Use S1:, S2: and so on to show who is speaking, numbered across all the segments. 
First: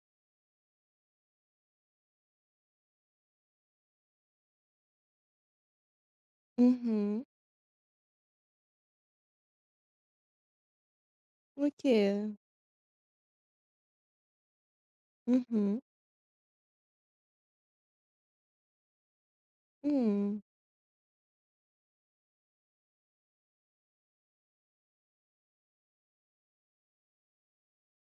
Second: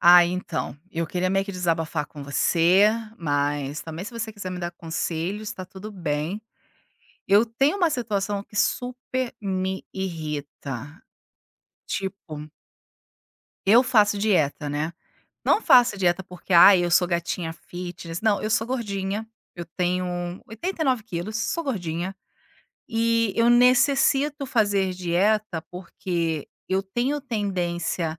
S1: Ah, então, eu queria meio que desabafar com você, mas também se você quiser me dar conselhos, tá tudo bem.
S2: Uhum.
S1: Eu tenho uma situação que super me irrita.
S2: O quê?
S1: Tipo, eu faço dieta, né? Não
S2: Uhum.
S1: faço dieta porque, ah, eu sou gatinha fitness. Não, eu sou gordinha. Eu tenho
S2: Hum.
S1: 89 quilos, sou gordinha. E eu necessito fazer dieta porque eu tenho tendência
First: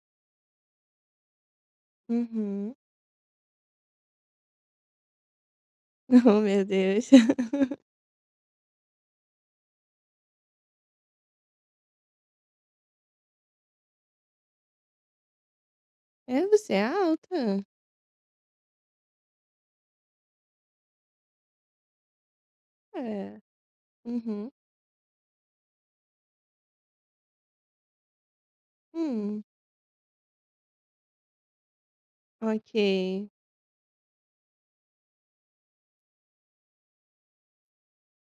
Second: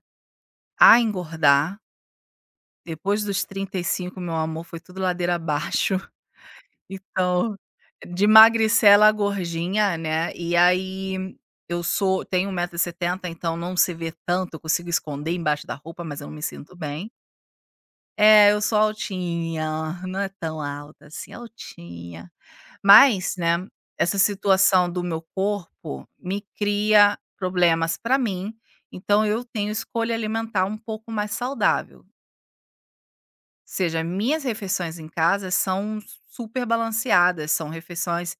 S1: a engordar.
S2: Uhum.
S1: Depois dos 35, meu amor, foi tudo ladeira abaixo.
S2: Oh, meu Deus.
S1: Então, de magricela a gordinha, né, e aí eu sou tenho 1,70 m, então não se vê tanto, eu consigo esconder embaixo da roupa, mas eu não me
S2: É, você
S1: sinto
S2: é
S1: bem.
S2: alta?
S1: É, eu sou altinha, não é tão alta assim, altinha. Mas,
S2: É.
S1: né, essa
S2: Uhum.
S1: situação do meu corpo me cria problemas para mim, então eu
S2: Hum.
S1: tenho escolha alimentar um pouco mais saudável.
S2: Ok.
S1: Seja, minhas refeições em casa são super balanceadas, são refeições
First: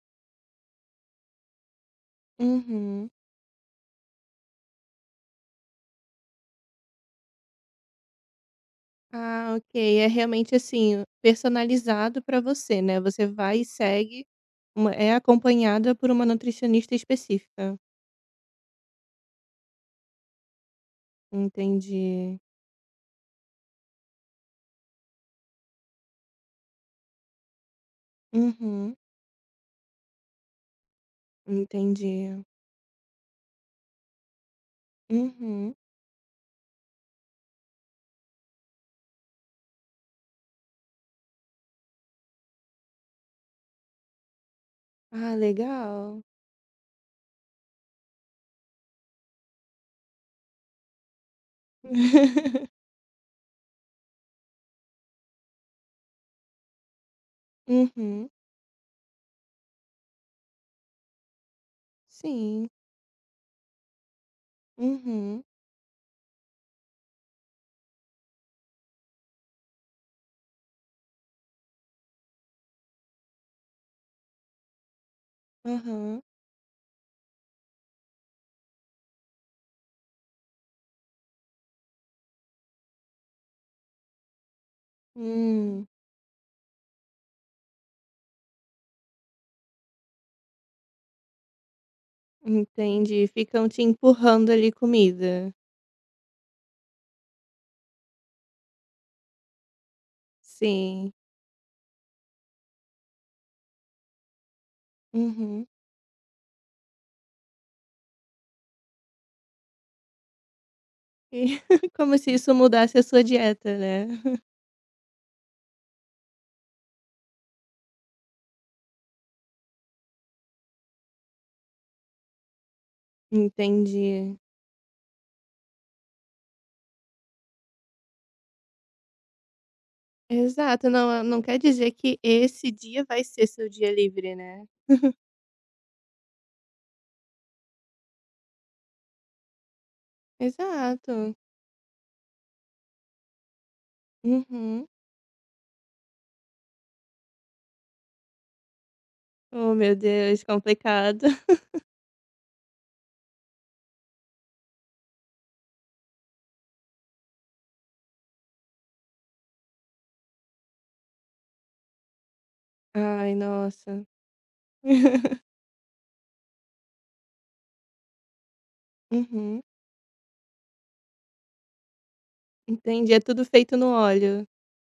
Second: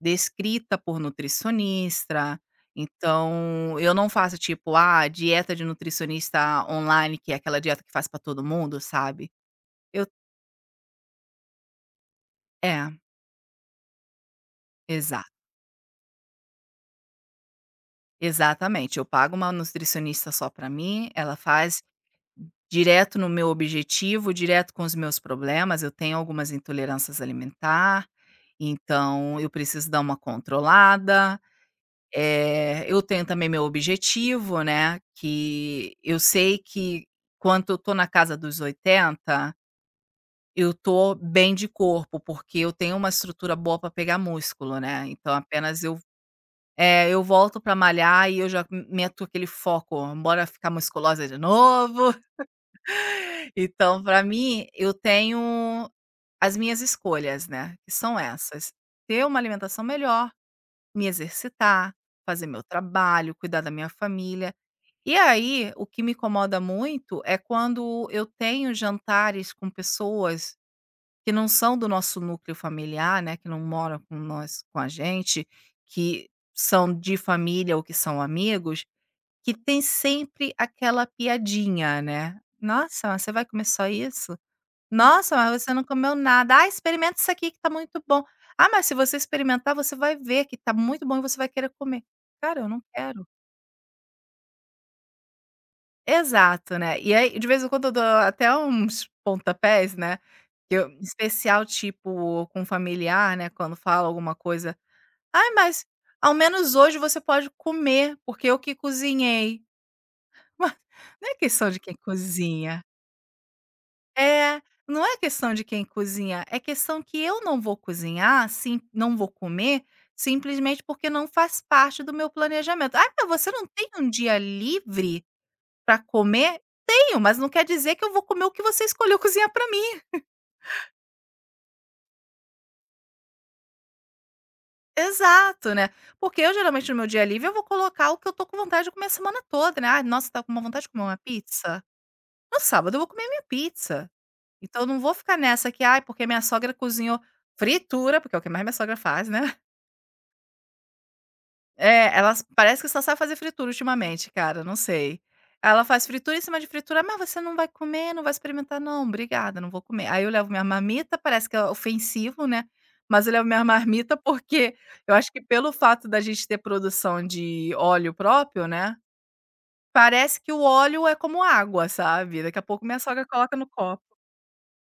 S1: descrita por nutricionista.
S2: Uhum.
S1: Então, eu não faço tipo, ah, dieta de nutricionista online, que é aquela dieta que faz pra todo mundo, sabe?
S2: Ah, ok.
S1: Eu
S2: É realmente, assim, personalizado pra você,
S1: é,
S2: né, você vai e segue uma
S1: exato,
S2: acompanhada por uma nutricionista específica.
S1: exatamente. Eu pago uma nutricionista só pra mim, ela faz
S2: Entendi.
S1: direto no meu objetivo, direto com os meus problemas. Eu tenho algumas intolerâncias alimentar,
S2: Uhum.
S1: então eu preciso dar uma controlada.
S2: Entendi.
S1: Eu tenho também meu objetivo, né,
S2: Uhum.
S1: que eu sei que quando eu tô na casa dos 80, eu tô bem de corpo, porque eu tenho uma estrutura boa para pegar músculo, né, então
S2: Ah, legal.
S1: eu volto para malhar e eu já meto aquele foco: "Bora ficar musculosa de novo". Então para mim, eu tenho as minhas escolhas, né, que são
S2: Uhum.
S1: essas: ter uma alimentação melhor, me exercitar, fazer meu
S2: Sim.
S1: trabalho, cuidar da minha família. E
S2: Uhum,
S1: aí, o que me incomoda muito é quando eu tenho jantares com pessoas que não são do nosso núcleo familiar, né, que não moram com nós, com a gente,
S2: aham.
S1: que são de família ou que são amigos, que tem sempre aquela piadinha, né? Nossa, mas você vai comer só isso? Nossa, mas você não
S2: Hum,
S1: comeu nada. Ah, experimenta isso aqui que tá muito bom. Ah, mas se você experimentar, você vai ver que tá muito bom e você vai querer comer. Cara, eu não quero.
S2: entendi. Ficam te empurrando ali comida.
S1: Exato, né. E aí, de vez em quando eu dou até uns pontapés, né, que eu
S2: Sim.
S1: especial, tipo, com familiar, né, quando fala alguma coisa: "Ai,
S2: Uhum.
S1: mas ao menos hoje você pode comer, porque eu que cozinhei". Ma não é
S2: E
S1: questão de quem
S2: como se isso
S1: cozinha.
S2: mudasse a sua dieta, né.
S1: É, não é questão de quem cozinha, é questão que eu não vou cozinhar, sim não vou comer, simplesmente porque não faz parte do meu planejamento. "Ai, mas você não tem um dia
S2: Entendi.
S1: livre para comer? Tenho, mas não quer dizer que eu vou comer o que você escolheu cozinhar para mim".
S2: Exato, não quer dizer que esse dia vai ser seu dia livre, né.
S1: Exato, né. Porque eu geralmente no meu dia livre eu vou colocar o que eu tô com vontade de comer a semana toda, né. "Ai, nossa, tá com uma vontade de comer uma
S2: Exato.
S1: pizza? No sábado eu vou comer minha pizza". Então eu
S2: Uhum.
S1: não vou ficar nessa que: "Ai, porque minha sogra cozinhou", fritura, porque é o que mais minha sogra faz, né.
S2: Oh, meu Deus, complicado.
S1: É, ela parece que só sabe fazer fritura ultimamente, cara, não sei. Ela faz fritura em cima de fritura: "Mas você não vai comer, não vai experimentar?". "Não, obrigada, não vou comer". Aí eu levo minha marmita, parece que é ofensivo, né, mas eu
S2: Ai,
S1: levo minha
S2: nossa.
S1: marmita, porque eu acho que pelo fato da gente ter produção de óleo próprio, né,
S2: Uhum.
S1: parece que o óleo é como água, sabe. Daqui a pouco minha
S2: Entendi, é
S1: sogra
S2: tudo
S1: coloca no
S2: feito no
S1: copo.
S2: óleo.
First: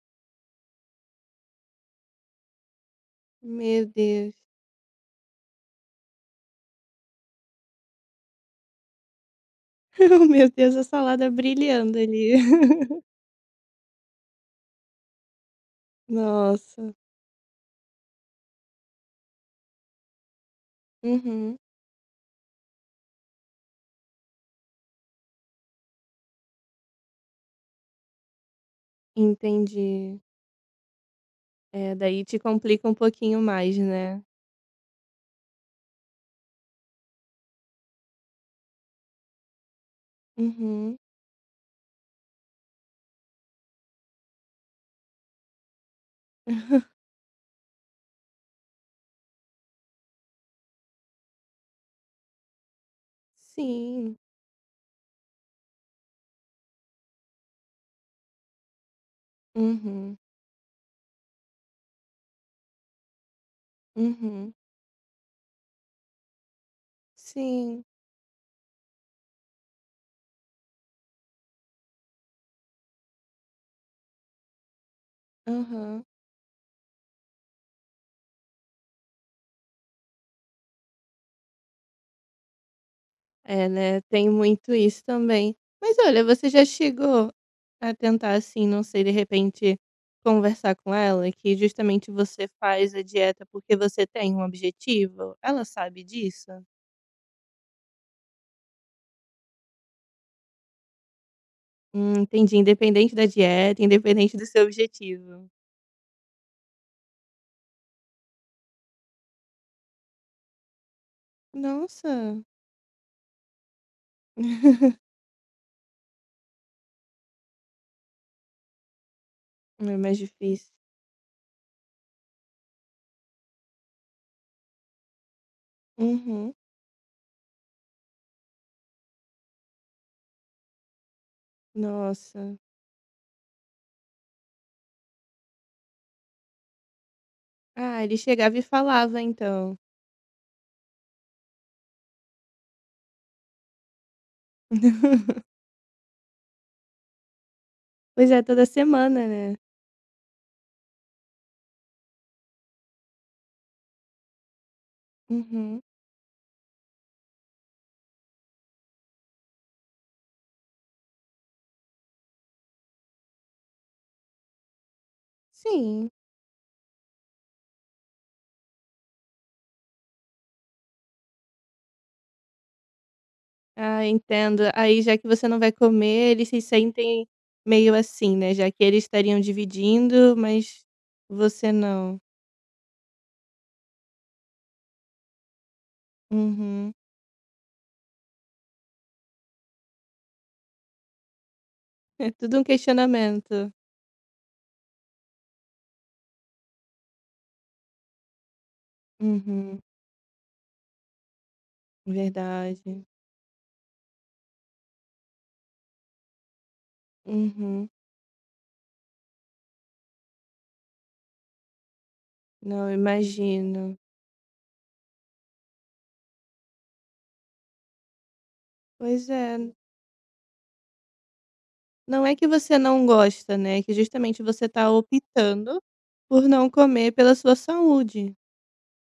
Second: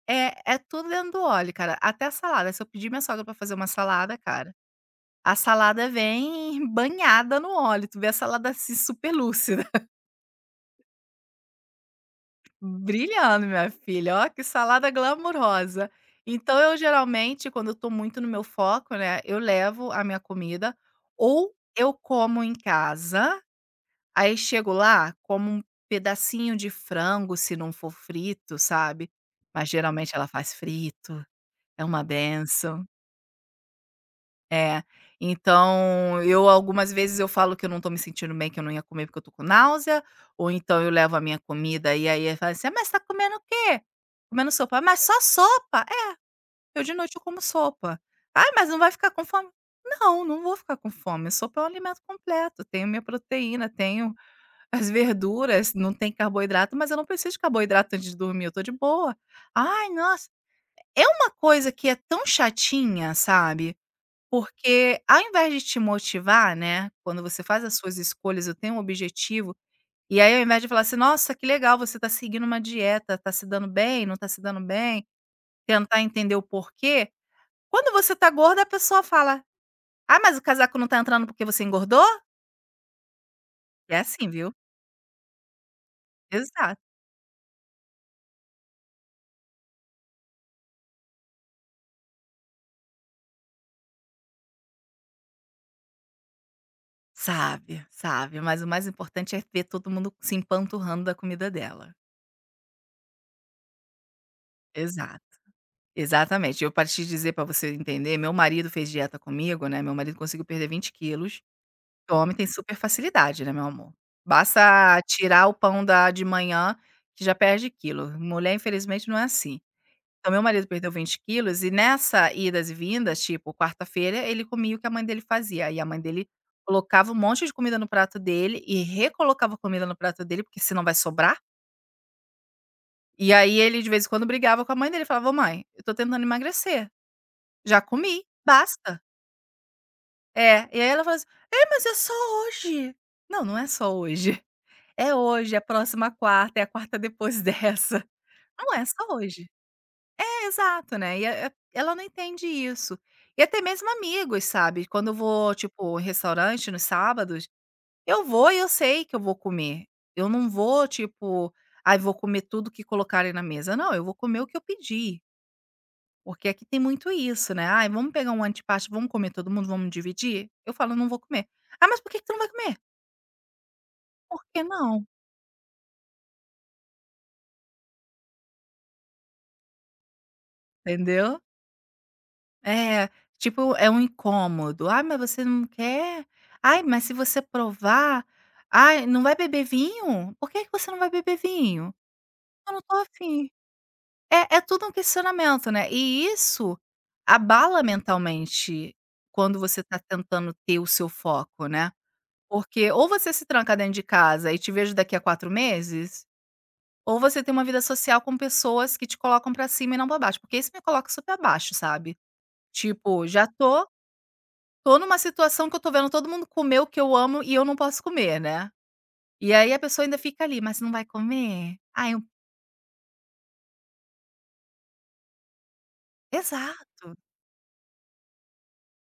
S1: É, é tudo dentro do óleo, cara, até a salada. Se eu pedir minha sogra pra fazer uma
S2: Meu
S1: salada,
S2: Deus.
S1: cara, a salada vem banhada no óleo, tu vê a salada, assim, super lúcida,
S2: Meu Deus, a salada brilhando ali.
S1: brilhando, minha filha, ó que salada glamourosa. Então eu
S2: Nossa.
S1: geralmente, quando eu tô muito no meu foco, né, eu levo a minha comida, ou
S2: Uhum.
S1: eu como em casa, aí chego lá, como um pedacinho de frango se não for frito, sabe. Mas geralmente
S2: Entendi.
S1: ela faz frito, é
S2: É,
S1: uma
S2: daí te
S1: benção.
S2: complica um pouquinho mais, né.
S1: É. Então, eu algumas vezes eu falo que eu não tô me sentindo bem, que eu não ia comer porque eu tô com náusea, ou então eu
S2: Uhum.
S1: levo a minha comida e aí ele fala assim: "Ah, mas tá comendo o quê?". "Comendo sopa". "Mas só sopa?". "É, eu de noite eu como sopa. Ah, mas não vai ficar com fome?". "Não, não vou ficar com fome, sopa é um alimento completo, tenho minha proteína, tenho
S2: Sim.
S1: as verduras, não tem carboidrato, mas eu não preciso de carboidrato antes de dormir, eu tô de boa". "Ai,
S2: Uhum.
S1: nossa". É uma coisa que é tão chatinha, sabe?
S2: Uhum.
S1: Porque ao invés de te motivar, né, quando você faz as
S2: Sim.
S1: suas escolhas, eu tenho um objetivo, e aí ao invés de falar assim: "Nossa, que legal, você está seguindo uma dieta, tá se dando bem, não tá se dando bem", tentar
S2: Aham.
S1: entender o porquê. Quando você tá gorda, a pessoa fala: "Ah, mas o casaco não tá entrando porque você engordou?".
S2: É,
S1: É
S2: né,
S1: assim,
S2: tem
S1: viu.
S2: muito isso também. Mas olha, você já
S1: Exato.
S2: chegou a tentar, assim, não sei, de repente, conversar com ela que justamente você faz a dieta porque você tem um objetivo? Ela sabe disso?
S1: Sabe, sabe, mas o mais importante é ver todo mundo se empanturrando da comida dela.
S2: Entendi. Independente da dieta, independente do seu
S1: Exato,
S2: objetivo.
S1: exatamente. Eu, pra te dizer, para você entender, meu marido fez dieta comigo, né, meu marido conseguiu perder 20 quilos. O homem
S2: Nossa.
S1: tem super facilidade, né, meu amor. Basta tirar o pão da de manhã, que já perde quilo. Mulher, infelizmente, não é assim.
S2: É mais
S1: Então meu marido
S2: difícil.
S1: perdeu 20 quilos e nessa idas e vindas, tipo, quarta-feira, ele comia o que a mãe dele fazia. E a mãe dele
S2: Uhum.
S1: colocava um monte de comida no prato dele e recolocava comida no prato dele, porque senão vai sobrar.
S2: Nossa.
S1: E aí ele, de vez em quando, brigava com a mãe dele, falava: "Ô mãe, eu tô tentando emagrecer, já
S2: Ah, ele
S1: comi,
S2: chegava e
S1: basta".
S2: falava então.
S1: É, e aí ela fala assim: "É, mas é só hoje". Não, não é só hoje. É hoje, é a próxima quarta, é a quarta depois dessa.
S2: Pois é, toda
S1: Não é só
S2: semana,
S1: hoje.
S2: né.
S1: É, exato, né. E ela não entende isso. E até mesmo amigos, sabe. Quando eu vou,
S2: Uhum.
S1: tipo, em restaurante nos sábados, eu vou e eu sei que eu vou comer. Eu não vou, tipo: "Ai, vou comer tudo que colocarem na mesa". Não, eu vou comer o que eu pedi,
S2: Sim.
S1: porque aqui tem muito isso, né. "Ai, vamos pegar um antipasto, vamos comer todo mundo, vamos dividir?". Eu falo: "Não vou comer". "Ah, mas por que que tu não vai comer?
S2: Ah,
S1: Por que
S2: entendo.
S1: não?".
S2: Aí, já que você não vai comer, eles se sentem meio assim, né, já que eles estariam dividindo, mas
S1: Entendeu?
S2: você não.
S1: É, tipo, é um incômodo. "Ai, mas você não quer? Ai,
S2: Uhum.
S1: mas se você provar, ai, não vai beber vinho? Por que que você não vai beber vinho?
S2: É tudo um
S1: Eu não tô afim".
S2: questionamento.
S1: É tudo um questionamento, né. E isso abala mentalmente quando
S2: Uhum.
S1: você tá tentando ter o seu foco, né. Porque
S2: Verdade.
S1: ou você se tranca dentro de casa e te vejo daqui a 4 meses, ou você tem uma vida
S2: Uhum.
S1: social com pessoas que te colocam pra cima e não pra baixo, porque isso me coloca super abaixo, sabe.
S2: Não,
S1: Tipo, já tô
S2: imagino.
S1: Tô numa situação que eu tô vendo todo mundo comer o que eu amo e eu não posso comer, né.
S2: Pois
S1: E aí
S2: é,
S1: a pessoa ainda fica ali: "Mas não vai comer?".
S2: não é que você não gosta, né, é que justamente você tá optando por não comer
S1: Exato,
S2: pela sua saúde.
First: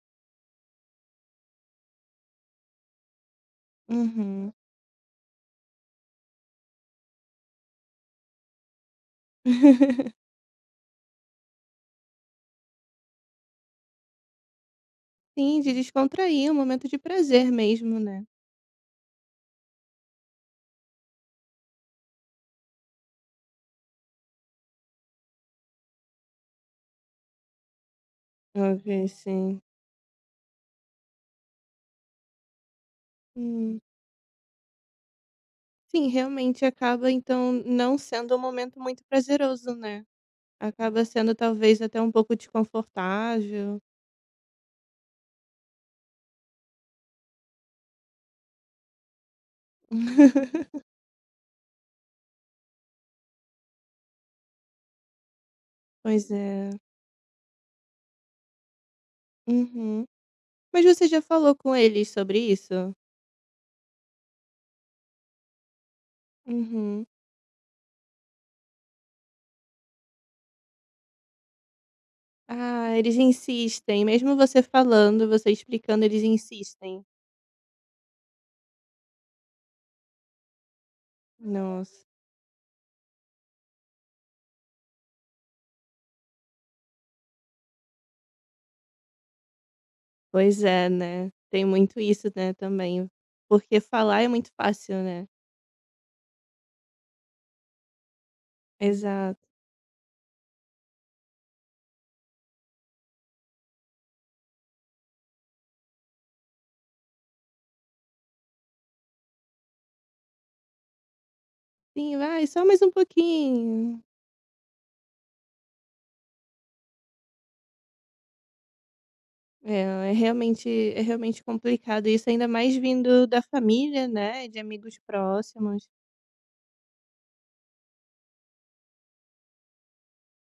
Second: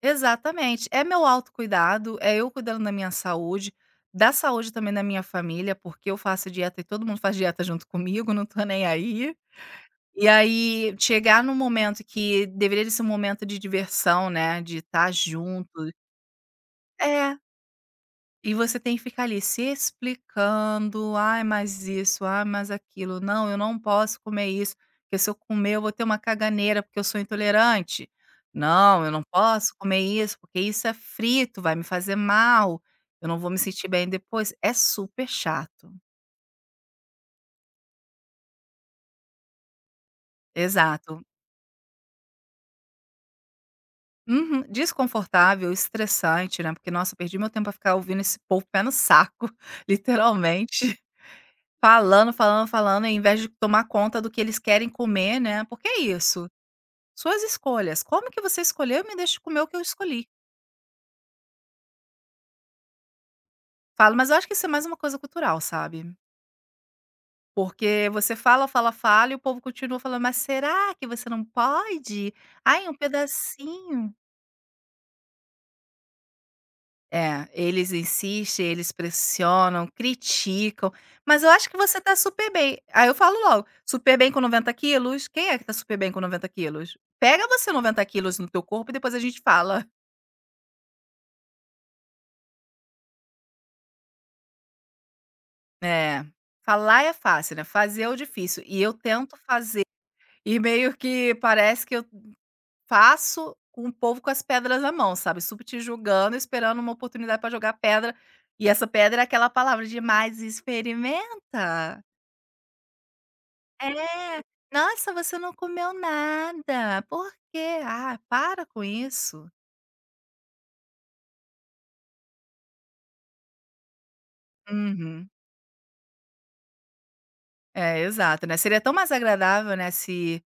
S1: exatamente. É meu autocuidado, é eu cuidando da minha saúde, da
S2: Uhum.
S1: saúde também da minha família, porque eu faço dieta e todo mundo faz dieta junto comigo, não tô nem aí. E aí chegar num momento que deveria de ser um momento de diversão, né, de estar
S2: Sim,
S1: junto.
S2: de descontrair, um momento de
S1: É.
S2: prazer mesmo, né.
S1: E você tem que ficar ali se explicando: "Ai, mas isso, ai, mas aquilo. Não, eu não posso comer isso, porque se eu comer eu vou ter uma caganeira, porque eu sou intolerante.
S2: Ok,
S1: Não, eu não
S2: sim.
S1: posso comer isso, porque isso é frito, vai me fazer mal, eu não vou me
S2: Hum.
S1: sentir bem depois". É super chato.
S2: Sim, realmente acaba então não sendo um momento muito prazeroso, né. Acaba
S1: Exato.
S2: sendo talvez até um pouco desconfortável.
S1: Uhum. Desconfortável, estressante, né, porque, nossa, eu perdi meu tempo a ficar ouvindo esse povo pé no saco, literalmente. Falando, falando, falando, ao invés de tomar conta do que eles querem comer, né, porque é
S2: Pois
S1: isso,
S2: é.
S1: suas escolhas, como que você escolheu e me deixa comer o que eu
S2: Uhum.
S1: escolhi.
S2: Mas você já falou com eles sobre isso?
S1: Falo, mas eu acho que isso é mais uma coisa cultural, sabe,
S2: Uhum.
S1: porque você fala, fala, fala e o povo continua falando: "Mas será que você não pode? Ai, um
S2: Ah, eles insistem,
S1: pedacinho".
S2: mesmo você falando, você explicando, eles insistem.
S1: É, eles insistem, eles pressionam, criticam, mas eu acho que você
S2: Nossa,
S1: tá super bem. Aí eu falo logo: "Super bem com 90 quilos? Quem é que tá super bem com 90 quilos? Pega você 90 quilos no teu corpo e depois a gente fala".
S2: pois é, né? Tem muito isso, né, também. Porque falar é muito fácil, né?
S1: É, falar é fácil, né, fazer é o difícil, e eu tento
S2: Exato.
S1: fazer, e meio que parece que eu faço com o povo com as pedras na mão, sabe, super te julgando, esperando uma oportunidade para jogar pedra, e essa pedra é aquela palavra de: "mais experimenta".
S2: Sim, vai, só mais um pouquinho.
S1: É. "Nossa, você não comeu nada, por quê? Ah, para com isso".
S2: É, realmente, é realmente complicado isso, ainda mais vindo da família, né? De amigos
S1: Uhum.
S2: próximos.
S1: É, exato, né, seria tão mais agradável, né, se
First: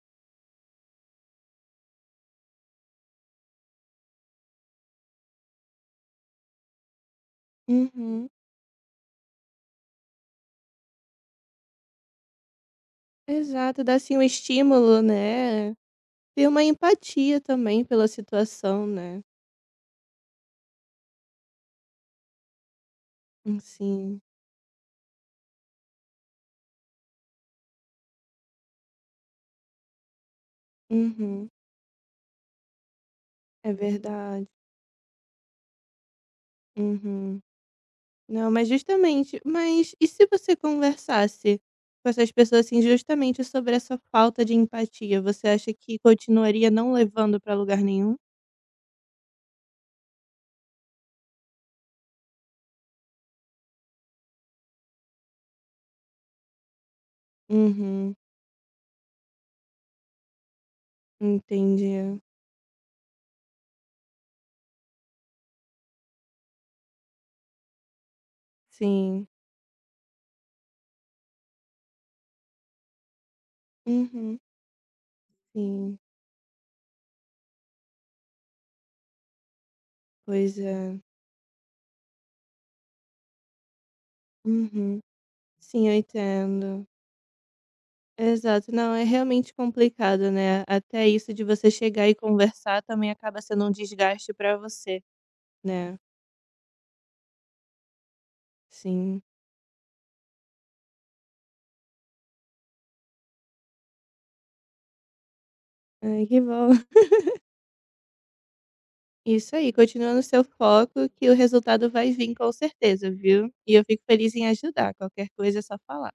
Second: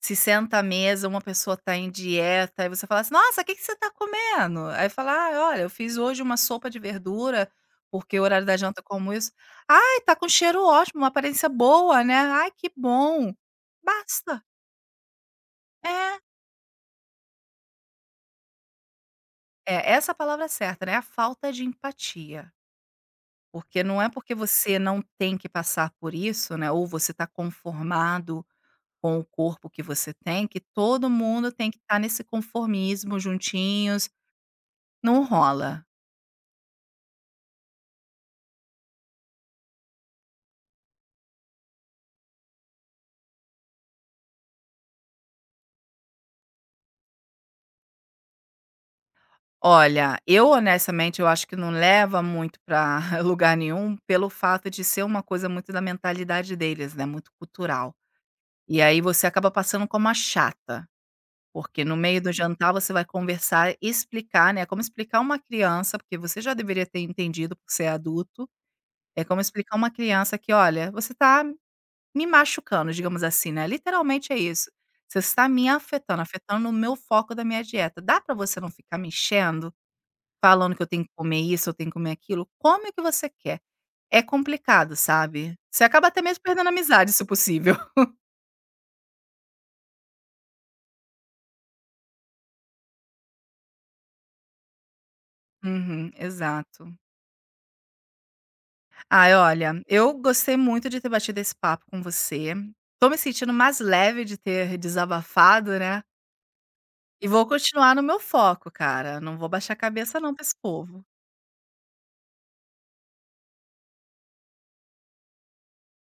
S1: se senta à mesa, uma pessoa tá em dieta, aí você fala assim: "Nossa, o que que você tá comendo?". Aí fala: "Ah, olha, eu fiz hoje uma sopa de verdura, porque o
S2: Uhum.
S1: horário da janta eu como isso". "Ai, tá com cheiro ótimo, uma aparência boa, né? Ai, que bom".
S2: Exato, dá assim um
S1: Basta.
S2: estímulo, né?
S1: É.
S2: Ter uma empatia também pela situação, né?
S1: É, essa é a palavra certa, né, a falta de empatia. Porque não é
S2: Sim.
S1: porque você não tem que passar por isso, né, ou você está conformado com o corpo que você tem, que todo
S2: Uhum.
S1: mundo tem que estar nesse conformismo
S2: É
S1: juntinhos,
S2: verdade.
S1: não rola.
S2: Uhum. Não, mas justamente e se você conversasse com essas pessoas, assim, justamente sobre essa falta de empatia, você acha que continuaria não levando pra lugar nenhum?
S1: Olha, eu honestamente eu acho que não leva muito para lugar nenhum pelo fato de ser uma coisa muito da mentalidade deles, né, muito cultural.
S2: Uhum.
S1: E aí você acaba passando como a chata, porque no
S2: Entendi.
S1: meio do jantar você vai conversar e explicar, né, como explicar uma criança, porque você já deveria ter entendido por ser adulto. É
S2: Sim.
S1: como explicar uma criança que: "Olha, você está me machucando", digamos assim, né, literalmente é
S2: Uhum.
S1: isso. "Você está me
S2: Sim.
S1: afetando, afetando o meu foco da minha dieta. Dá para você não ficar me enchendo,
S2: Pois
S1: falando que eu
S2: é.
S1: tenho que comer isso, eu tenho que comer aquilo? Come o que você quer". É complicado,
S2: Uhum.
S1: sabe. Você
S2: Sim, eu
S1: acaba até mesmo perdendo a
S2: entendo.
S1: amizade, se possível.
S2: Exato. Não, é realmente complicado, né, até isso de você chegar e conversar também acaba sendo um desgaste pra você, né.
S1: Uhum, exato.
S2: Sim.
S1: Ai, olha, eu gostei muito de ter batido esse papo com você. Tô me sentindo mais leve de ter desabafado, né.
S2: Ai, que bom.
S1: E vou continuar no meu foco, cara, não vou
S2: Isso
S1: baixar
S2: aí,
S1: a
S2: continua
S1: cabeça
S2: no
S1: não pra
S2: seu
S1: esse povo.
S2: foco que o resultado vai vir com certeza, viu. E eu fico feliz em ajudar, qualquer coisa é só falar.